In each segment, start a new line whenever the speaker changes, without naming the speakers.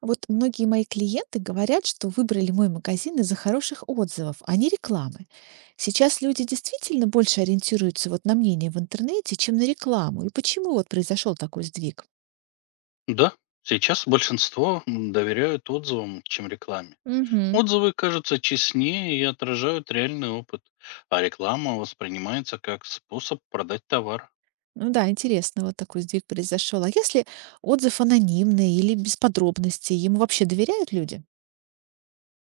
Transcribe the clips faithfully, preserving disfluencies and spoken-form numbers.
Вот многие мои клиенты говорят, что выбрали мой магазин из-за хороших отзывов, а не рекламы. Сейчас люди действительно больше ориентируются вот на мнение в интернете, чем на рекламу. И почему вот произошел такой сдвиг?
Да, сейчас большинство м, доверяют отзывам, чем рекламе.
Мгм.
Отзывы кажутся честнее и отражают реальный опыт, а реклама воспринимается как способ продать товар.
Ну да, интересно, вот такой сдвиг произошел. А если отзыв анонимный или без подробностей, ему вообще доверяют люди?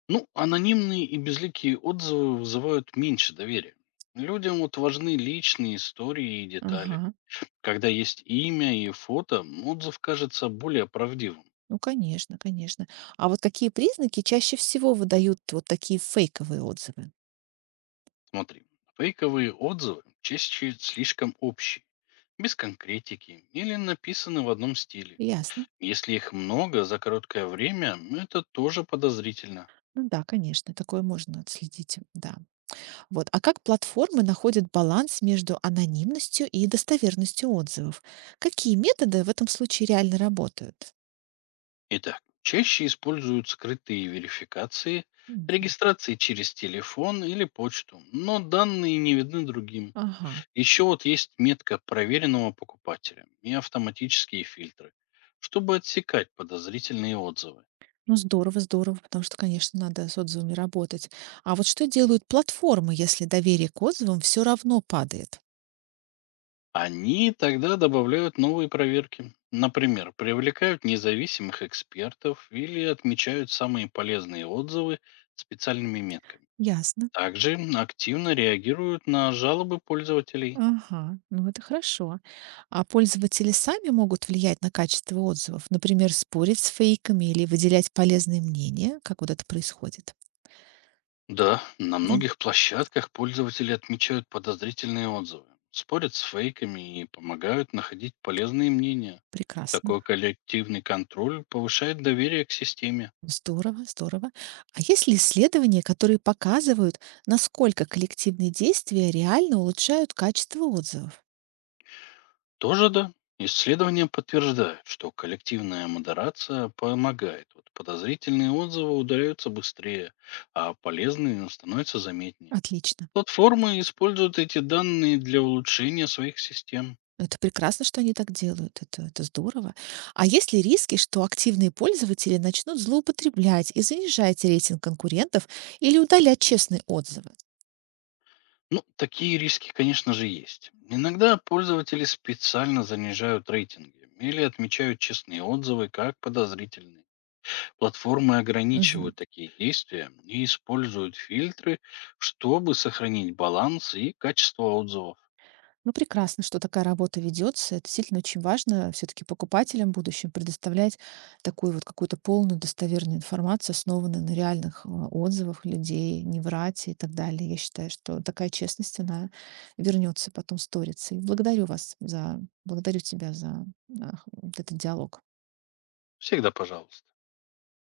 Ну, анонимные и безликие отзывы вызывают меньше доверия. Людям вот важны личные истории и детали.
Ага,
Когда есть имя и фото, м, отзыв кажется более правдивым.
ну конечно, конечно. А вот какие признаки чаще всего выдают вот такие фейковые отзывы?
Смотри, фейковые отзывы чаще слишком общие, без конкретики или написаны в одном стиле.
Ясно.
Если их много за короткое время, это тоже подозрительно.
Ну да, конечно, такое можно отследить, да. Вот. А как платформы находят баланс между анонимностью и достоверностью отзывов? Какие методы в этом случае реально работают?
Итак, чаще используют скрытые верификации,
Мгм.
регистрации через телефон или почту, но данные не видны другим.
Ага.
Еще вот есть метка проверенного покупателя и автоматические фильтры, чтобы отсекать подозрительные отзывы.
Ну, здорово, здорово, потому что, конечно, надо с отзывами работать. А вот что делают платформы, если доверие к отзывам все равно падает?
Они тогда добавляют новые проверки. Например, привлекают независимых экспертов или отмечают самые полезные отзывы специальными метками.
Ясно.
Также активно реагируют на жалобы пользователей.
Ага, ну это хорошо. А пользователи сами могут влиять на качество отзывов, например, спорить с фейками или выделять полезные мнения, как вот это происходит.
Да, на
М.
многих площадках пользователи отмечают подозрительные отзывы, спорят с фейками и помогают находить полезные мнения.
Прекрасно.
Такой коллективный контроль повышает доверие к системе.
Здорово, здорово. А есть ли исследования, которые показывают, насколько коллективные действия реально улучшают качество отзывов?
Тоже да. Исследования подтверждают, что коллективная модерация помогает. Вот подозрительные отзывы удаляются быстрее, а полезные становятся заметнее.
Отлично.
Платформы используют эти данные для улучшения своих систем.
Это прекрасно, что они так делают. Это, это здорово. А есть ли риски, что активные пользователи начнут злоупотреблять и занижать рейтинг конкурентов или удалять честные отзывы?
Ну, такие риски, конечно же, есть. Иногда пользователи специально занижают рейтинги или отмечают честные отзывы как подозрительные. Платформы
Мгм.
ограничивают такие действия и используют фильтры, чтобы сохранить баланс и качество отзывов.
Ну, прекрасно, что такая работа ведется. Это действительно очень важно все-таки покупателям в будущем предоставлять такую вот какую-то полную достоверную информацию, основанную на реальных э, отзывах людей, не врать и так далее. Я считаю, что такая честность, она вернется потом сторицей. Благодарю вас за, благодарю тебя за а, х- вот этот диалог.
Всегда пожалуйста.